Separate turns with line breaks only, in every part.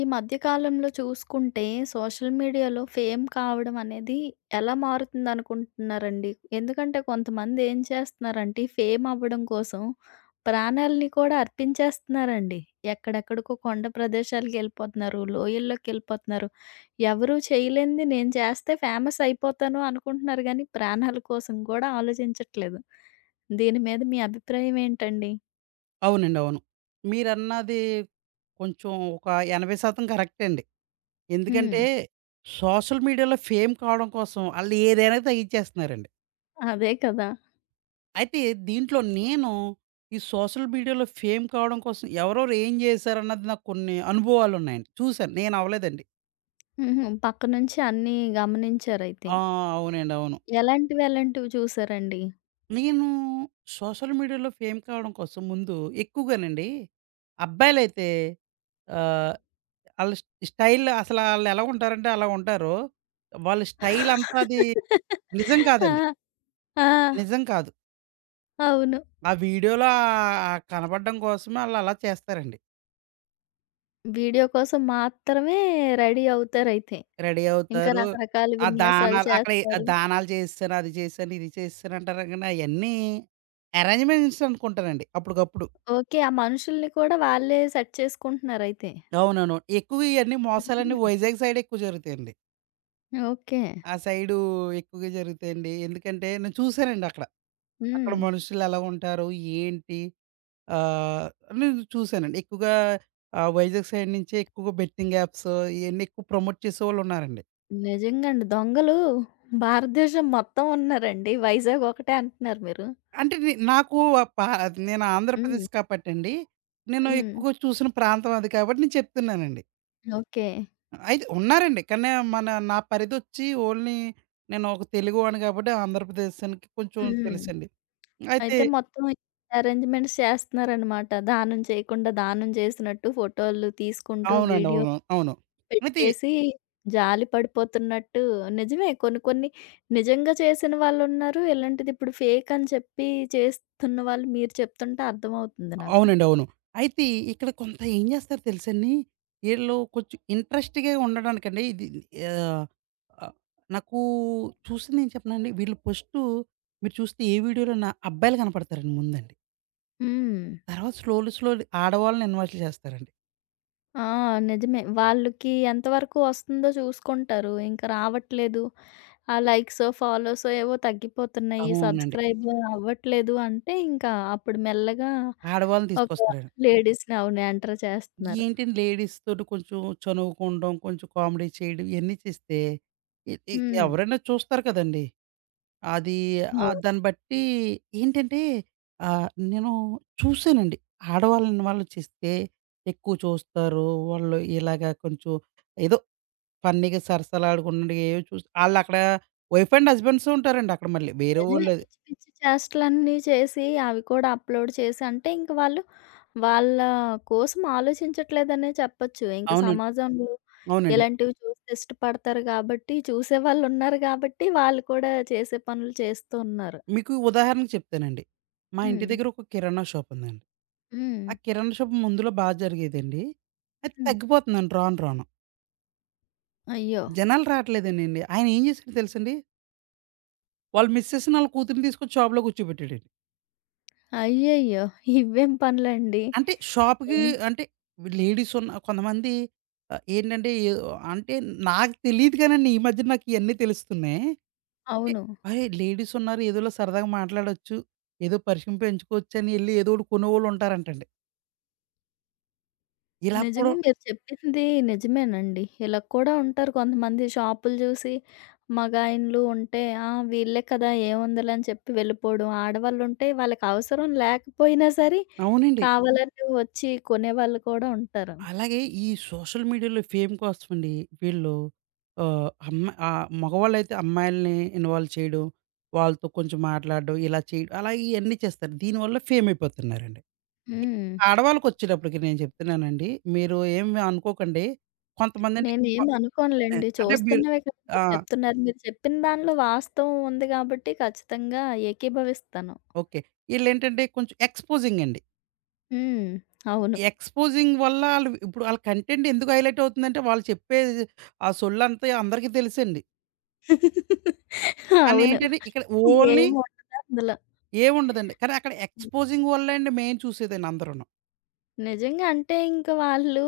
ఈ మధ్య కాలంలో చూసుకుంటే సోషల్ మీడియాలో ఫేమ్ కావడం అనేది ఎలా మారుతుంది అనుకుంటున్నారండి? ఎందుకంటే కొంతమంది ఏం చేస్తున్నారంటే ఫేమ్ అవ్వడం కోసం ప్రాణాల్ని కూడా అర్పించేస్తున్నారండి. ఎక్కడెక్కడికో కొండ ప్రదేశాలకు వెళ్ళిపోతున్నారు. లోయల్లోకి వెళ్ళిపోతున్నారు. ఎవరు చేయలేనిది నేను చేస్తే ఫేమస్ అయిపోతాను అనుకుంటున్నారు గానీ ప్రాణాల కోసం కూడా ఆలోచించట్లేదు. దీని మీద మీ అభిప్రాయం ఏంటండి?
అవునండి. అవును. మీరన్నది కొంచెం ఒక 80% కరెక్టే అండి.
హ్మ్.
ఎందుకంటే సోషల్ మీడియాలో ఫేమ్ కావడం కోసం ఆళ్ళు ఏదైనా తగ్గించేస్తున్నారండి.
అదే కదా!
అయితే దీంట్లో నేను ఈ సోషల్ మీడియాలో ఫేమ్ కావడం కోసం ఎవరెవరు ఏం చేశారన్నది నాకు కొన్ని అనుభవాలున్నాయండి. చూసాను. నేను అవ్వలేదండి.
హుహు. పక్కనుంచి అన్నీ గమనించారైతే.
ఆ! అవునండి. అవును.
ఎలాంటివి, ఎలాంటివి చూసారండి?
నేను సోషల్ మీడియాలో ఫేమ్ కావడం కోసం ముందు ఎక్కువగానండి అబ్బాయిలైతే ఆహ్, ఆళ్ళ స్ స్టైల్ అసలు ఆళ్ళెలా ఉంటారంటే అలా ఉంటారు. వాళ్ళ స్టైల్ అంతా అది నిజం కాదండి.
ఆ! ఆ!
నిజం కాదు.
అవును.
ఆ వీడియోలో కనపడడం కోసమే ఆళ్ళలా చేస్తారండి.
వీడియో కోసం మాత్రమే రెడీ అవుతారైతే.
రెడీ
ఇంకా
అవుతారు.
రకరకాల
ఆ
విన్యాసాలు
దానాలు అక్కడ ఆ
చేస్తారు.
దానాలు చేసేసాను, అది చేసేసాను, ఇది చేసేసాను అంటారు కానీ అయన్నీ అరేంజ్‌మెంట్స్ అనుకుంటానండి అప్పటికప్పుడు.
ఓకే. ఆ మనుషుల్ని కూడా వాళ్ళే సెట్ చేసుకుంటున్నారైతే.
అవునవును. ఎక్కువ ఇయన్నీ మోసాలన్నీ
హుహు.
వైజాగ్ సైడ్ ఎక్కువ జరుగుతాయండి.
ఓకే.
ఆ సైడు ఎక్కువగా జరుగుతాయండి. ఎందుకంటే నేను చూసానండి అక్కడ. అక్కడ
హ్మ్.
మనుషులు ఎలా ఉంటారు? ఏంటి? ఆహ్, నేను చూసానండి. ఎక్కువగా వైజాగ్ సైడ్ నుంచే ఎక్కువగా బెట్టింగ్ యాప్స్ ఇయన్నీ ఎక్కువ ప్రమోట్ చేసేవాళ్ళున్నారండి.
నిజంగా అండి. దొంగలు భారతదేశం మొత్తం ఉన్నారండి. వైజాగ్ ఒకటే అంటున్నారు మీరు.
అంటే నాకు ఆహ్, పా నేను
హ్మ్.
ఆంధ్రప్రదేశ్ కాబట్టండి, నేను
హ్మ్.
ఎక్కువగా చూసిన ప్రాంతం అది కాబట్టి నేను చెప్తున్నానండి.
ఓకే.
అయితే ఉన్నారండి. కానీ మన నా పరిధొచ్చి ఓన్లీ నేను ఒక తెలుగువాడిని కాబట్టి ఆంధ్రప్రదేశానికి కొంచెం
హ్మ్.
తెలుసండి. అయితే
అయితే మొత్తం అరేంజ్‌మెంట్స్ చేస్తున్నారనమాట. దానం చేయకుండా, దానం చేసినట్టు ఫోటోలు తీసుకుంటూ,
అవునండి.
వీడియో
అవును. అవును. అయితే
పెట్టేసి, జాలి పడిపోతున్నట్టు నిజమే కొన్ని, కొన్ని నిజంగా చేసిన వాళ్ళున్నారు. ఇలాంటిది ఇప్పుడు ఫేక్ అని చెప్పి చేస్తున్న వాళ్ళు మీరు చెప్తుంటే అర్థమవుతుంది నాకు.
అవునండి. అవును. అయితే ఇక్కడ కొంత ఏం జేస్తారో తెలుసండి, ఈళ్ళు కొంచెం ఇంట్రెస్ట్‌గా ఉండడానికండి ఇది ఆహ్, ఆహ్, నాకు చూసింది ఏం చెప్పనాండి, వీళ్ళు ఫస్టు మీరు చూస్తే ఏ వీడియోలోన అబ్బాయిలు కనపడతారండి ముందండి.
హ్మ్.
తర్వాత స్లోలీ, స్లోలీ ఆడవాళ్ళని ఇన్వాల్వ్ చేస్తారండి.
ఆ! నిజమే. వాళ్ళకి ఎంతవరకు వస్తుందో చూసుకుంటారు. ఇంకా రావట్లేదు. ఆ లైక్సో, ఫాలోసో ఏవో తగ్గిపోతున్నాయి.
అవునండి.
సబ్‌స్క్రైబ్ అవ్వట్లేదు అంటే ఇంకా అప్పుడు మెల్లగా
ఆడవాళ్ళని
ఒక
తీసుకొస్తారండి.
లేడీస్‌ని అవును. ఎంటర్ చేస్తున్నారు.
ఏంటండి లేడీస్ తోటి కొంచెం చనువుకోవడం, కొంచెం కామెడీ చేయడం ఇయన్నీ చేస్తే, ఎ ఎ
హ్మ్.
ఎవరైనా చూస్తారు కదండీ! అది
అవును.
దాన్ని బట్టి ఏంటంటే నేను చూసానండి. ఆడవాళ్ళని వాళ్ళు చేస్తే ఎక్కువ చూస్తారు. వాళ్ళు ఇలాగా కొంచెం ఏదో ఫన్నీగా సరసాలాడుకుంటుండగా ఏవో చూసి ఆళ్ళక్కడ వైఫ్ అండ్ హస్బెండ్స్ ఉంటారండి అక్కడ మళ్ళీ. వేరే
నిజమే.
వోళ్ళది
పిచ్చి పిచ్చి చేష్టలన్నీ చేసి అవి కూడా అప్‌లోడ్ చేసి అంటే ఇంక వాళ్ళు వాళ్ళ కోసం ఆలోచించట్లేదనే చెప్పొచ్చు. ఇంక
అవునండి.
సమాజంలో
అవునండి.
ఇలాంటివి చూసి ఇష్టపడతారు గాబట్టి, చూసేవాళ్ళున్నారు గాబట్టి, వాళ్ళు కూడా చేసే పనులు చేస్తూ ఉన్నారు.
మీకు ఉదాహరణకు చెప్తానండి. మా ఇంటి
హ్మ్.
దగ్గర ఒక కిరాణా షాప్ ఉందండి.
హ్మ్.
ఆ కిరాణా షాప్ ముందులో బా జరిగేదండి. అది
హ్మ్.
తగ్గిపోతుందండి రాను రాను.
అయ్యో!
జనాలు రావట్లేదనండి. ఆయన ఏం చేసాడో తెలుసండి? వాళ్ళ మిసెస్‌ని, ఆళ్ళ కూతురిని తీసుకొచ్చి షాప్‌లో కూర్చోబెట్టాడండి.
అయ్యయ్యో! ఇవేం పనులండి?
అంటే షాప్‌కి
ఏం
అంటే లేడీస్ ఉన్న కొంతమంది ఏంటంటే ఎ అంటే నాకు తెలీదు కానండి. ఈ మధ్య నాకు ఇయన్నీ తెలుస్తున్నాయి. అంటే
అవును.
అరేయ్! లేడీస్ ఉన్నారు ఏదోలా సరదాగా మాట్లాడొచ్చు. ఏదో పరిచయం పెంచుకోవచ్చని ఎళ్లి ఏదో ఒకటి కొనేవాళ్ళు ఉంటారంటండి. ఇలా కూడా
నిజంగా మీరు చెప్పింది నిజమేనండి. ఇలా కూడా ఉంటారు కొంతమంది షాపులు జూసి మగాయన్లు ఉంటే, ఆ! వీళ్ళే కదా! ఏముందిలే అని చెప్పి వెళ్ళిపోవడం. ఆడవాళ్ళుంటే వాళ్ళకి అవసరం లేకపోయినా సరే,
అవునండి.
కావాలని వచ్చి కొనేవాళ్ళు కూడా ఉంటారు.
అలాగే ఈ సోషల్ మీడియాలో ఫేమ్ కోసమండి వీళ్ళు మగవాళ్ళైతే అమ్మాయిల్ని ఇన్వాల్వ్ చేయడం, వాళ్ళతో కొంచెం మాట్లాడడం, ఇలా చేయడం అలా ఇయన్నీ చేస్తారు. దీనివల్ల ఫేమ్ అయిపోతున్నారండి.
హ్మ్.
ఆడవాళ్ళకొచ్చేటప్పటికి నేను చెప్తున్నానండి. మీరు ఏమి అనుకోకండి. కొంతమందండి
నేనేమి
ఆహ్, ఆహ్,
అనుకోనులెండి.
అంటే మీరు
చూస్తున్నవే కదా
ఆ!
మీరు చెప్తున్నారు. మీరు చెప్పిన దానిలో వాస్తవం ఉంది గాబట్టి ఖచ్చితంగా ఏకీభవిస్తాను.
ఓకే. ఈళ్ళేంటంటే కొంచెం ఎక్స్‌పోజింగ్ అండి.
హ్మ్. అవును.
ఎక్స్‌పోజింగ్ వల్ల ఆళ్ళు ఇప్పుడు ఆళ్ళ కంటెంట్ ఎందుకు హైలైట్ అవుతుందంటే, వాళ్ళు చెప్పే ఆ సొల్లంతా అందరికీ తెలుసండి. కానీ
అవును.
ఏంటంటే, ఇక్కడ ఓన్లీ
ఏముండదు అందులో.
ఏముండదండి. కానీ అక్కడ ఎక్స్‌పోజింగ్ వల్లే అండి మెయిన్ చూసేదండి అందరూను.
నిజంగా అంటే ఇంక వాళ్ళు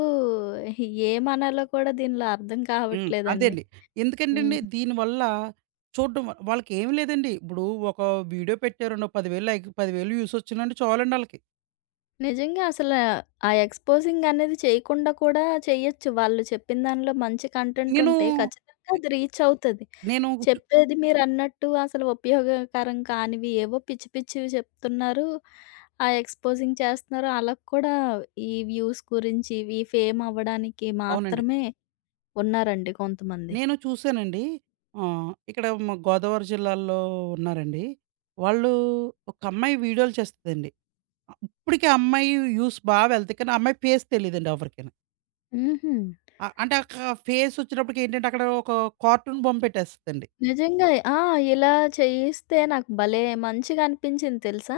ఏమనాలో కూడా దీనిలో అర్థం
హ్మ్. అదే
కావట్లేదండి.
అండి. ఎందుకంటేండి
హ్మ్.
దీనివల్ల చూడ్డం వాళ్ళకేమి లేదండి. ఇప్పుడు ఒక వీడియో పెట్టారండి. ఓ 10,000 లైక్ 10,000 వ్యూస్ వచ్చినాయంటే చాలండి ఆళ్ళకి.
నిజంగా అసల ఆ ఎక్స్‌పోజింగ్ అనేది చేయకుండా కూడా చేయొచ్చు. వాళ్ళు చెప్పిన దానిలో మంచి కంటెంట్
నేను,
ఉంటే ఖచ్చితంగా అది రీచ్ అవుతది.
నేను
చెప్పేది మీరన్నట్టు అసలు ఉపయోగకరం కానివి ఏవో పిచ్చి పిచ్చివి చెప్తున్నారు. ఆ ఎక్స్‌పోజింగ్ చేస్తున్నారు. అలా కూడా ఈ వ్యూస్ గురించి, ఈ ఫేమ్ అవ్వడానికి
అవునండి.
మాత్రమే ఉన్నారండి కొంతమంది.
నేను చూసానండి. ఇక్కడ మా గోదావరి జిల్లాలో ఉన్నారండి. వాళ్ళు ఒక అమ్మాయి వీడియోలు చేస్తదండి. ఇప్పటికి ఆ అమ్మాయి వ్యూస్ బాగా వెళ్తాయి. కానీ ఆ అమ్మాయి ఫేస్ తెలీదండి ఎవరికీను.
హుహు.
ఆహ్, అంటే అక్క ఫేస్ వచ్చినప్పటికి ఏంటంటే అక్కడ ఒక కార్టూన్ బొమ్మ పెట్టేస్తదండి.
నిజంగా. ఆ! ఇలా చేయిస్తే నాకు భలే మంచిగా అనిపించింది తెలుసా?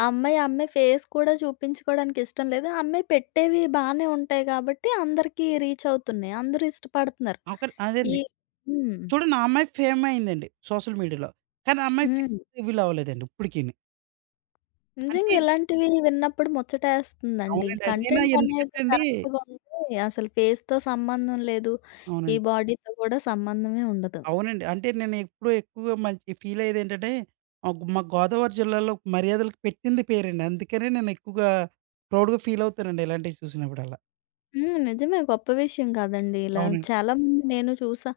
ఆ అమ్మాయి, ఆ అమ్మాయి ఫేస్ కూడా చూపించుకోవడానికి ఇష్టం లేదు. ఆ అమ్మాయి పెట్టేవి బానే ఉంటాయి కాబట్టి అందరికీ రీచ్ అవుతున్నాయి. అందరూ ఇష్టపడుతున్నారు.
ఒక
ఈ
అదండి.
హ్మ్.
చూడండి ఆ అమ్మాయి ఫేమ్ అయిందండి సోషల్ మీడియాలో. కానీ ఆ అమ్మాయి ఫేస్
హ్మ్.
రివీల్ అవ్వలేదండి ఇప్పటికీని.
నిజంగా
అంటే
ఇలాంటివి విన్నప్పుడు ముచ్చటేస్తుందండి.
అవునండి. నేను
కంటెంట్ అనేది
ఎందుకంటే అండి
కరెక్ట్‌గా ఉంటే అసలు ఫేస్‌తో సంబంధం లేదు. ఈ
అవునండి.
బాడీతో కూడా సంబంధమే ఉండదు.
అవునండి. అంటే నేను ఎప్పుడూ ఎక్కువగా మంచి ఫీల్ అయ్యేదేంటంటే మాకు మా గోదావరి జిల్లాలో మర్యాదలకి పెట్టింది పేరండి. అందుకనే నేను ఎక్కువగా ప్రౌడ్‌గా ఫీల్ అవుతానండి ఇలాంటివి చూసినప్పుడల్లా.
హ్మ్. నిజమే గొప్ప విషయం కాదండి. ఇలా
అవునండి.
చాలామంది నేను చూసా.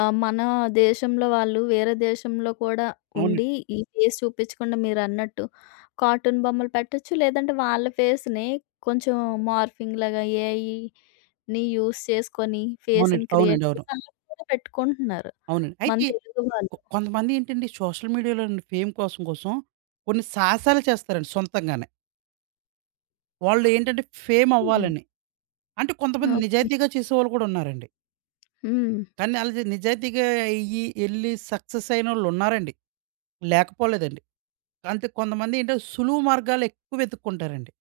మన దేశంలో వాళ్ళు వేరే దేశంలో కూడా
అవునండి.
ఉండి ఈ ఫేస్ చూపించకుండా మీరన్నట్టు కార్టూన్ బొమ్మలు పెట్టొచ్చు. లేదంటే వాళ్ళ ఫేస్‌ని కొంచెం మార్ఫింగ్‌లాగా ఏఐ ని యూజ్ చేసుకొని ఫేస్‌ని
అవునండి.
క్రియేట్
అవునండి. అవును.
చేసి అలా కూడా పెట్టుకుంటున్నారు.
అవునండి.
మన
అయితే
తెలుగు వాళ్ళు.
కొంతమంది ఏంటంటే సోషల్ మీడియాలోని ఫేమ్ కోసం కోసం కొన్ని సాహసాలు చేస్తారండి సొంతంగానే. వాళ్ళేంటంటే ఫేమ్
హ్మ్.
అవ్వాలని. అంటే కొంతమంది
ఓకే.
నిజాయితీగా చేసేవాళ్ళు కూడా ఉన్నారండి.
హ్మ్.
కానీ ఆళ్ళది నిజాయితీగా అయ్యి ఎళ్లి సక్సెస్ అయినోళ్ళున్నారండి. లేకపోలేదండి. అంతే కొంతమందేంటో సులువు మార్గాలు ఎక్కువ వెతుక్కుంటారండి.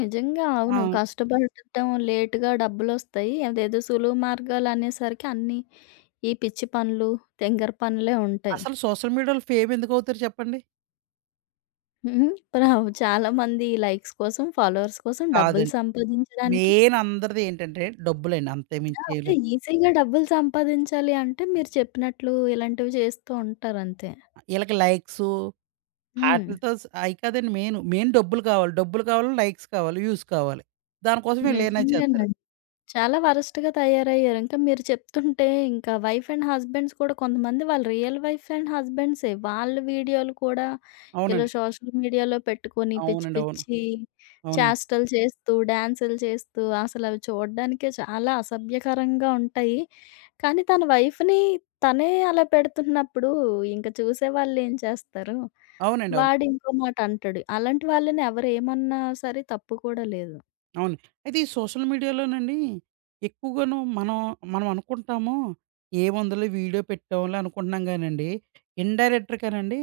నిజంగా
ఆ!
అవును. కష్టపడటం లేట్‌గా డబ్బులొస్తాయి. అదేదో సులువు మార్గాలనేసరికి అన్నీ ఈ పిచ్చి పనులు, తింగర పనులే ఉంటాయి.
అసలు సోషల్ మీడియాలో ఫేమ్ ఎందుకవుతారు చెప్పండి?
హ్మ్. రావు. చాలామంది లైక్స్ కోసం, ఫాలోవర్స్ కోసం డబ్బులు
కాదండి.
సంపాదించడానికి
మెయిన్ అందరిది ఏంటంటే డబ్బులండి. అంతకుమించి
ఆ!
ఏమి
అదే
లేదు.
ఈజీగా డబ్బులు సంపాదించాలి అంటే మీరు చెప్పినట్లు ఇలాంటివి చేస్తూ ఉంటారంతే.
ఈళ్ళకి లైక్సు
హ్మ్.
ఆటిలతో స్ అయి కాదండి మెయిన్. మెయిన్ డబ్బులు కావాలి. డబ్బులు కావాలి, లైక్స్ కావాలి, వ్యూస్ కావాలి. దానికోసం వీళ్ళేమైనా చేస్తారు.
నిజంగానండి. చాలా వరస్ట్‌గా తయారయ్యారు. ఇంకా మీరు చెప్తుంటే ఇంకా వైఫ్ అండ్ హస్బెండ్స్ కూడా కొంతమంది వాళ్ళు రియల్ వైఫ్ అండ్ హస్బెండ్సే. వాళ్ళ వీడియోలు కూడా ఇలా
అవునండి.
సోషల్ మీడియాలో పెట్టుకొని పిచ్చి
అవునండి. అవును.
పిచ్చి
అవునండి.
చేష్టలు చేస్తూ, డాన్సులు చేస్తూ అసలవి చూడ్డానికే చాలా అసభ్యకరంగా ఉంటాయి. కానీ తన వైఫ్‌ని తనే అలా పెడుతున్నప్పుడు ఇంక చూసేవాళ్ళేం చేస్తారు?
అవునండి. అవును.
వాడింకో మాట అంటాడు. అలాంటి వాళ్ళని ఎవరేమన్నా సరే తప్పు కూడా లేదు.
అవును. అయితే ఈ సోషల్ మీడియాలోనండి ఎక్కువగాను మనం అనుకుంటాము ఏముందిలే వీడియో పెట్టాంలే అనుకుంటున్నాం గానండి, ఇండైరెక్ట్‌గానండి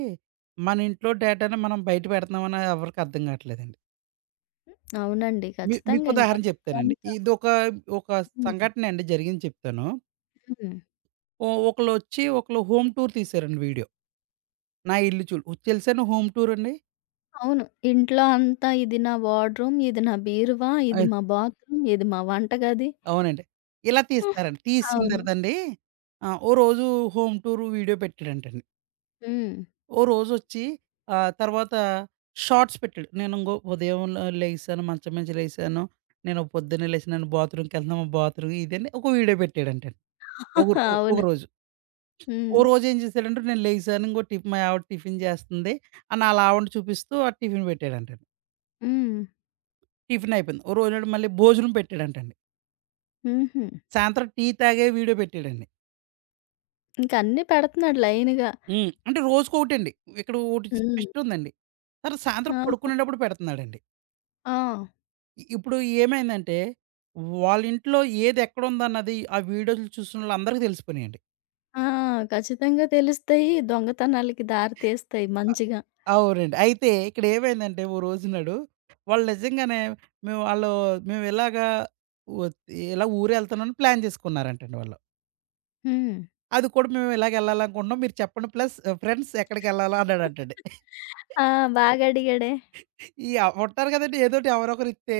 మన ఇంట్లో డేటాను మనం బయట పెడుతున్నామని ఎవరికీ అర్థం కావట్లేదండి.
అవునండి.
మీకు
ఖచ్చితంగా ఇంకా
ఉదాహరణ
మొత్తం
చెప్తానండి.
అంతా
ఇదొక ఒక ఒక
హ్మ్.
సంఘటన అండి జరిగింది చెప్తాను.
హ్మ్.
ఒకళ్ళొచ్చి ఒకళ్ళు హోమ్ టూర్ తీశారండి వీడియో. నా ఇల్లు చూడు తెలుసాను హోమ్ టూర్ అండి?
అవును. ఇంట్లో అంతా ఇది నా వార్డ్‌రూమ్, ఇది నా బీరువా, ఇది
అయ్
మా బాత్రూమ్, ఇది మా వంటగది.
అవునండి. ఇలా తీస్తారండి. తీసిన
అవును.
తర్వాతండి ఓ రోజు హోమ్ టూర్ వీడియో పెట్టాడంటండి.
హ్మ్.
ఓ రోజొచ్చి తర్వాత షార్ట్స్ పెట్టాడు. నేనింగో ఉదయం లెగిసాను, మంచం నుంచి లేగిసాను. నేను పొద్దున్నే లేసి నేను బాత్రూమ్‌కెళ్తున్నాను. బాత్రూమ్ ఇదని ఒక వీడియో పెట్టాడంటండి. ఒకరు
అవును.
ఒకరోజు.
హ్మ్.
ఓ రోజేం చేశాడంటే నేను లేగిసాను. ఇంగో టిఫ్ మా ఆవిడ టిఫిన్ చేస్తుంది అని ఆళ్ళ ఆవిడని చూపిస్తూ ఆ టిఫిన్ పెట్టాడంటండి.
హ్మ్.
టిఫిన్ అయిపోయింది. ఓ రోజునాడు మళ్ళీ భోజనం పెట్టాడంటండి.
హుహు.
సాయంత్రం టీ తాగే వీడియో పెట్టాడండి.
ఇంక అన్నీ పెడుతున్నాడు లైన్‌గా.
హ్మ్. అంటే రోజుకొకటండి. ఇక్కడ ఒకటి
హ్మ్.
ట్విస్టుందండి. తర్వాత సాయంత్రం
ఆహా!
పడుకునేటప్పుడు పెడుతున్నాడండి.
ఆ!
ఇప్పుడు ఏమైందంటే, వాళ్ళింట్లో ఏదెక్కడుందన్నది ఆ వీడియోలు చూసినోళ్ళందరికీ తెలిసిపోయినియండి.
ఆ! ఖచ్చితంగా తెలుస్తాయి. దొంగతనాలకి దారి తీస్తాయి
అ
మంచిగా.
అవునండి. అయితే ఇక్కడేమైందంటే, ఓ రోజు నాడు వాళ్ళు నిజంగానే మేము ఆళ్ళు మేమిలాగా ఒత్ ఇలా ఊరెళ్తున్నామని ప్లాన్ చేసుకున్నారంటండి వాళ్ళు.
హ్మ్.
అది కూడా మేము ఇలాగెళ్ళాలనుకుంటున్నాం. మీరు చెప్పండి ప్లస్ ఫ్రెండ్స్ ఎక్కడికెళ్ళాలా అన్నాడంటండి.
ఆ! బాగా అడిగాడే.
ఈ ఉంటారు కదండీ ఏదోటి ఎవరొకరిస్తే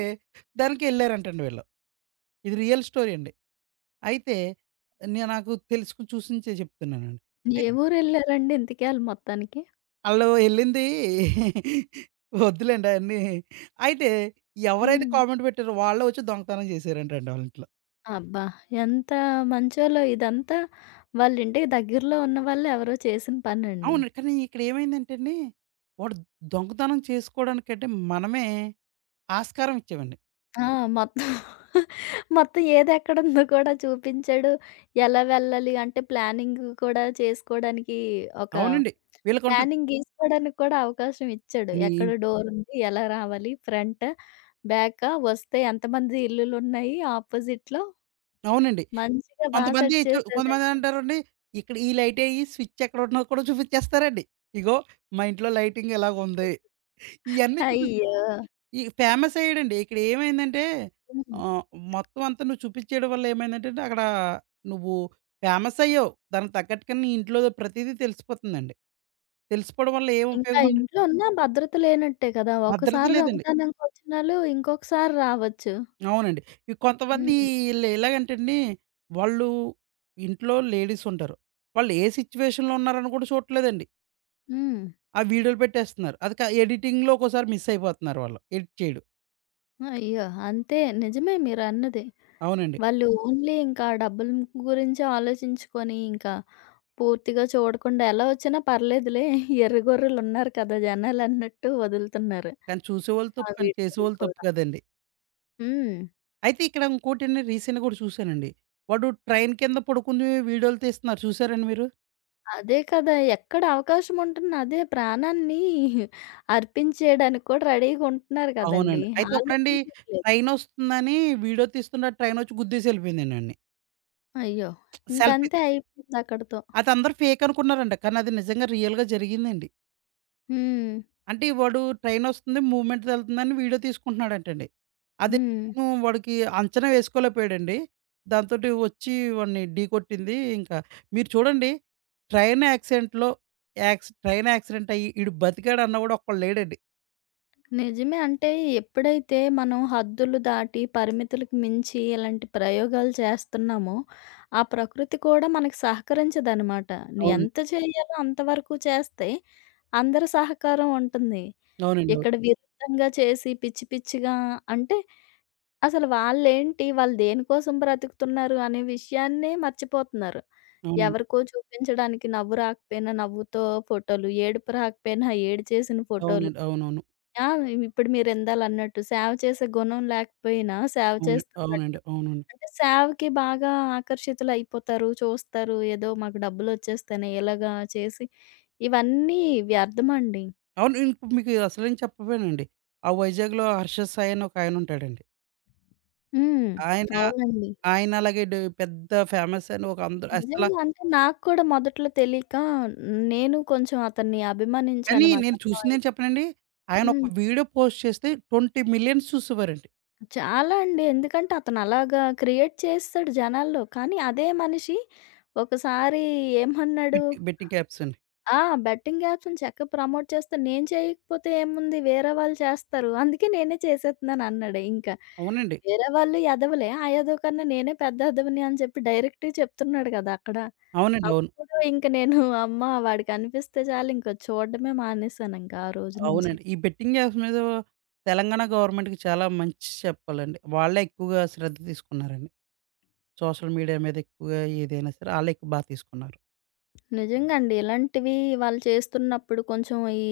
దానికెళ్లారంటండి వీళ్ళు. ఇది రియల్ స్టోరీ అండి. అయితే నాకు తెలుసుకొని చూసించే చెప్తున్నానండి.
ఏ ఊరెళ్లారండి ఇంతకీ ఆళ్ళు మొత్తానికి?
ఆళ్ళు ఎళ్ళింది వద్దులేండి అయన్నీ. అయితే ఎవరైతే
హ్మ్.
కామెంట్ పెట్టారో వాళ్ళే వచ్చి దొంగతనం చేశారంటండి ఆళ్ళింట్లో.
అబ్బా! ఎంత మంచోళ్ళో ఇదంతా వాళ్ళింటికి దగ్గరలో ఉన్న వాళ్ళు ఎవరో చేసిన పనండి.
అవును. కానీ ఇక్కడ ఏమైందంటే అండి, వాడు దొంగతనం చేసుకోవడానికంటే మనమే ఆస్కారం ఇచ్చామండి.
ఆ! మొత్తం మొత్తం ఏదెక్కడుందో కూడా చూపించాడు. ఎలా వెళ్ళాలి అంటే ప్లానింగ్ కూడా చేసుకోడానికి ఒక
అవునండి. వీళ్ళకుంటది.
ప్లానింగ్ గీసుకోడానికి కూడా అవకాశం ఇచ్చాడు.
నీ
ఎక్కడ డోరుంది? ఎలా రావాలి? ఫ్రంట్, బ్యాకా? వస్తే ఎంతమంది ఇల్లులున్నాయి ఆపోజిట్‌లో?
అవునండి.
మంచిగా బా
కొంతమంది
సెట్ చేసాడండి.
కొంతమందేమంటారండి, ఇక్కడ ఈ లైటెయ్యి స్విచ్ ఎక్కడున్నదో కూడా చూపిచ్చేస్తారండి. ఇగో మా ఇంట్లో లైటింగ్ ఇలాగుంది. ఇయన్నీ చూపిస్
అయ్యో!
ఈ ఫేమస్ అయ్యాడండి. ఇక్కడ ఏమైందంటే
హ్మ్.
ఆహ్, మొత్తం అంతా నువ్వు చూపించేయడం వల్ల ఏమైందంటే అండి, అక్కడ నువ్వు ఫేమస్ అయ్యావు. దానికి తగ్గట్టుగా నీ ఇంట్లో ప్రతీదీ తెలిసిపోతుందండి. తెలిసిపోవడం వల్ల ఏం
ఇంకా
ఉపయోగమండి?
ఇంట్లో ఉన్నా భద్రత లేనట్టే కదా!
భద్రత
ఒకసారి
లేదండి.
దొంగతనంకొచ్చినాళ్ళు ఇంకొకసారి రావచ్చు.
అవునండి. ఈ కొంతమంది
హ్మ్.
ఈళ్ళు ఎలాగంటే అండి, వాళ్ళు ఇంట్లో లేడీస్ ఉంటారు. వాళ్ళు ఏ సిట్యుయేషన్‌లో ఉన్నారని కూడా చూడట్లేదండి.
హ్మ్.
ఆ వీడియోలు పెట్టేస్తున్నారు. అది ఎడిటింగ్‌లో ఒక్కోసారి మిస్ అయిపోతున్నారు వాళ్ళు. ఎడిట్ చేయడం.
అయ్యో! అంతే నిజమే మీరన్నది.
అవునండి.
వాళ్ళు ఓన్లీ ఇంకా డబ్బుల గురించి ఆలోచించుకొని ఇంకా పూర్తిగా చూడకుండా ఎలా వచ్చినా పర్లేదులే ఎర్రగొర్రెలున్నారు కదా జనాలన్నట్టు వదులుతున్నారు.
కానీ చూసేవాళ్ళు
ఆ
తప్పు, కానీ
వీడియోలు
చేసేవాళ్ళు తప్పు
కూడా.
కదండీ!
హ్మ్.
అయితే ఇక్కడ ఇంకోటండి రీసెంట్‌గా ఒకటి చూసానండి. వాడు ట్రైన్ కింద పడుకుని వీడియోలు తీస్తున్నారు చూసారండి మీరు?
అదే కదా! ఎక్కడ అవకాశం ఉంటున్న అదే ప్రాణాన్ని అర్పించేయడానికి కూడా రెడీగుంటున్నారు కదండీ!
అవునండి. అయితే ఒకడండి
ఆలోచించట్లేదు.
ట్రైనొస్తుందని వీడియో తీస్తుంటే ట్రైనొచ్చి గుద్దేసి ఎళ్ళిపోయిందండి ఆడిని.
అయ్యో!
సెల్ఫీ
ఇంకంతే అయిపోయిందక్కడితో.
అది అందరూ ఫేక్ అనుకున్నారంట. కానీ అది నిజంగా రియల్‌గా జరిగిందండి.
హ్మ్.
అంటే వాడు ట్రైనొస్తుంది, మూవ్‌మెంట్‌తో ఎళ్తుందని వీడియో తీసుకుంటున్నాడంటండి. అది
హ్మ్.
నేను వాడికి అంచనా వేసుకోలేకపోయాడండి. దాంతోటి వచ్చి వాడిని ఢీకొట్టింది. ఇంకా మీరు చూడండి ట్రైన్ యాక్సిడెంట్‌లో ట్రైన్ యాక్సిడెంట్ అయ్యి ఈడు బతికాడన్న కూడా ఒక్కడు లేడండి.
నిజమే. అంటే ఎప్పుడైతే మనం హద్దులు దాటి, పరిమితులకు మించి ఇలాంటి ప్రయోగాలు చేస్తున్నామో, ఆ ప్రకృతి కూడా మనకు సహకరించదనమాట.
అవును.
ఎంత చేయాలో అంతవరకు చేస్తే అందరి సహకారం ఉంటుంది.
అవునండి. అవును.
ఇక్కడ విరుద్ధంగా చేసి పిచ్చి పిచ్చిగా అంటే అసలు వాళ్ళేంటి, వాళ్ళు దేనికోసం బ్రతుకుతున్నారు అనే విషయాన్నే మర్చిపోతున్నారు.
అవునండి.
ఎవరికో చూపించడానికి నవ్వు రాకపోయినా నవ్వుతో ఫోటోలు, ఏడుపు రాకపోయినా ఏడు చేసిన ఫోటోలు.
అవునండి. అవునవును.
ఆ! ఇప్పుడు మీరిందాలన్నట్టు సేవ చేసే గుణం లేకపోయినా సేవ
అవును.
చేస్తున్నట్టు.
అవునండి. అవునండి.
అంటే సేవకి బాగా ఆకర్షితులయిపోతారు, చూస్తారు. ఏదో మాకు డబ్బులొచ్చేస్తాయినాయి ఇలాగా చేసి ఇవన్నీ వ్యర్థమండి.
అవును. ఇప్పుడు మీకు అసలేం చెప్పపోయానండి. ఆ వైజాగ్‌లో హర్ష సాయి అని ఒకాయనుంటాడండి.
హ్మ్.
ఆయన ఉంటాడండి. ఆయన
అవునండి.
ఆయన అలాగే డ్ పెద్ద ఫేమస్ అని ఒక అందరు అసల
నిజంగా అంటే నాకు కూడా మొదట్లో తెలీక నేను కొంచెం అతన్ని
కానీ
అభిమానించానమాట.
నేను
అబ్బాయి
చూసిందేం చెప్పనండి. ఆయన
హ్మ్.
ఒక వీడియో పోస్ట్ చేస్తే 20,000,000 చూసేవారండి.
చాలా అండి. ఎందుకంటే అతనలాగా క్రియేట్ చేస్తాడు జనాల్లో. కానీ అదే మనిషి ఒకసారి ఏమన్నాడు
బెట్టింగ్ యాప్స్ అండి.
ఆ! బెట్టింగ్ యాప్స్‌ని చక్కగా ప్రమోట్ చేస్తే నేను చేయకపోతే ఏముంది వేరే వాళ్ళు చేస్తారు. అందుకే నేనే చేసేస్తున్నాను అన్నాడు ఇంకా.
అవునండి.
వేరే వాళ్ళు ఎదవలే. ఆ ఎదవ కన్నా నేనే పెద్ద ఎదవని అని చెప్పి డైరెక్ట్‌గా చెప్తున్నాడు కదా! అక్కడ.
అవునండి. అవును.
అప్పుడు ఇంక నేను అమ్మ వాడికనిపిస్తే చాలు ఇంక చూడడమే మానేసాను ఇంకా ఆ రోజు నుంచి.
అవునండి. ఈ బెట్టింగ్ యాప్స్ మీద తెలంగాణ గవర్నమెంట్‌కి చాలా మంచి చెప్పాలండి. వాళ్ళే ఎక్కువగా శ్రద్ధ తీసుకున్నారండి. సోషల్ మీడియా మీద ఎక్కువగా ఏదైనా సరే ఆళ్ళే ఎక్కువ బా తీసుకున్నారు.
నిజంగా అండి. ఇలాంటివి వాళ్ళు చేస్తున్నప్పుడు కొంచెం ఈ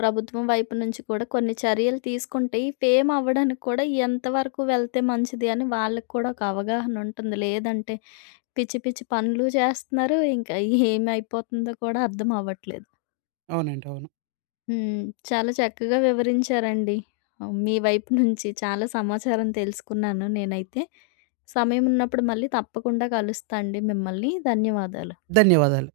ప్రభుత్వం వైపు నుంచి కూడా కొన్ని చర్యలు తీసుకుంటే, ఈ ఫేమ్ అవ్వడానికి కూడా ఎంతవరకు వెళ్తే మంచిది అని వాళ్ళకి కూడా ఒక అవగాహన ఉంటుంది. లేదంటే పిచ్చి పిచ్చి పనులు చేస్తున్నారు. ఇంకా ఏమైపోతుందో కూడా అర్థం అవ్వట్లేదు.
అవునండి. అవును.
హ్మ్. చాలా చక్కగా వివరించారండి. మీ వైపు నుంచి చాలా సమాచారం తెలుసుకున్నాను నేనైతే. సమయం ఉన్నప్పుడు మళ్ళీ తప్పకుండా కలుస్తా అండి మిమ్మల్ని. ధన్యవాదాలు.
ధన్యవాదాలు.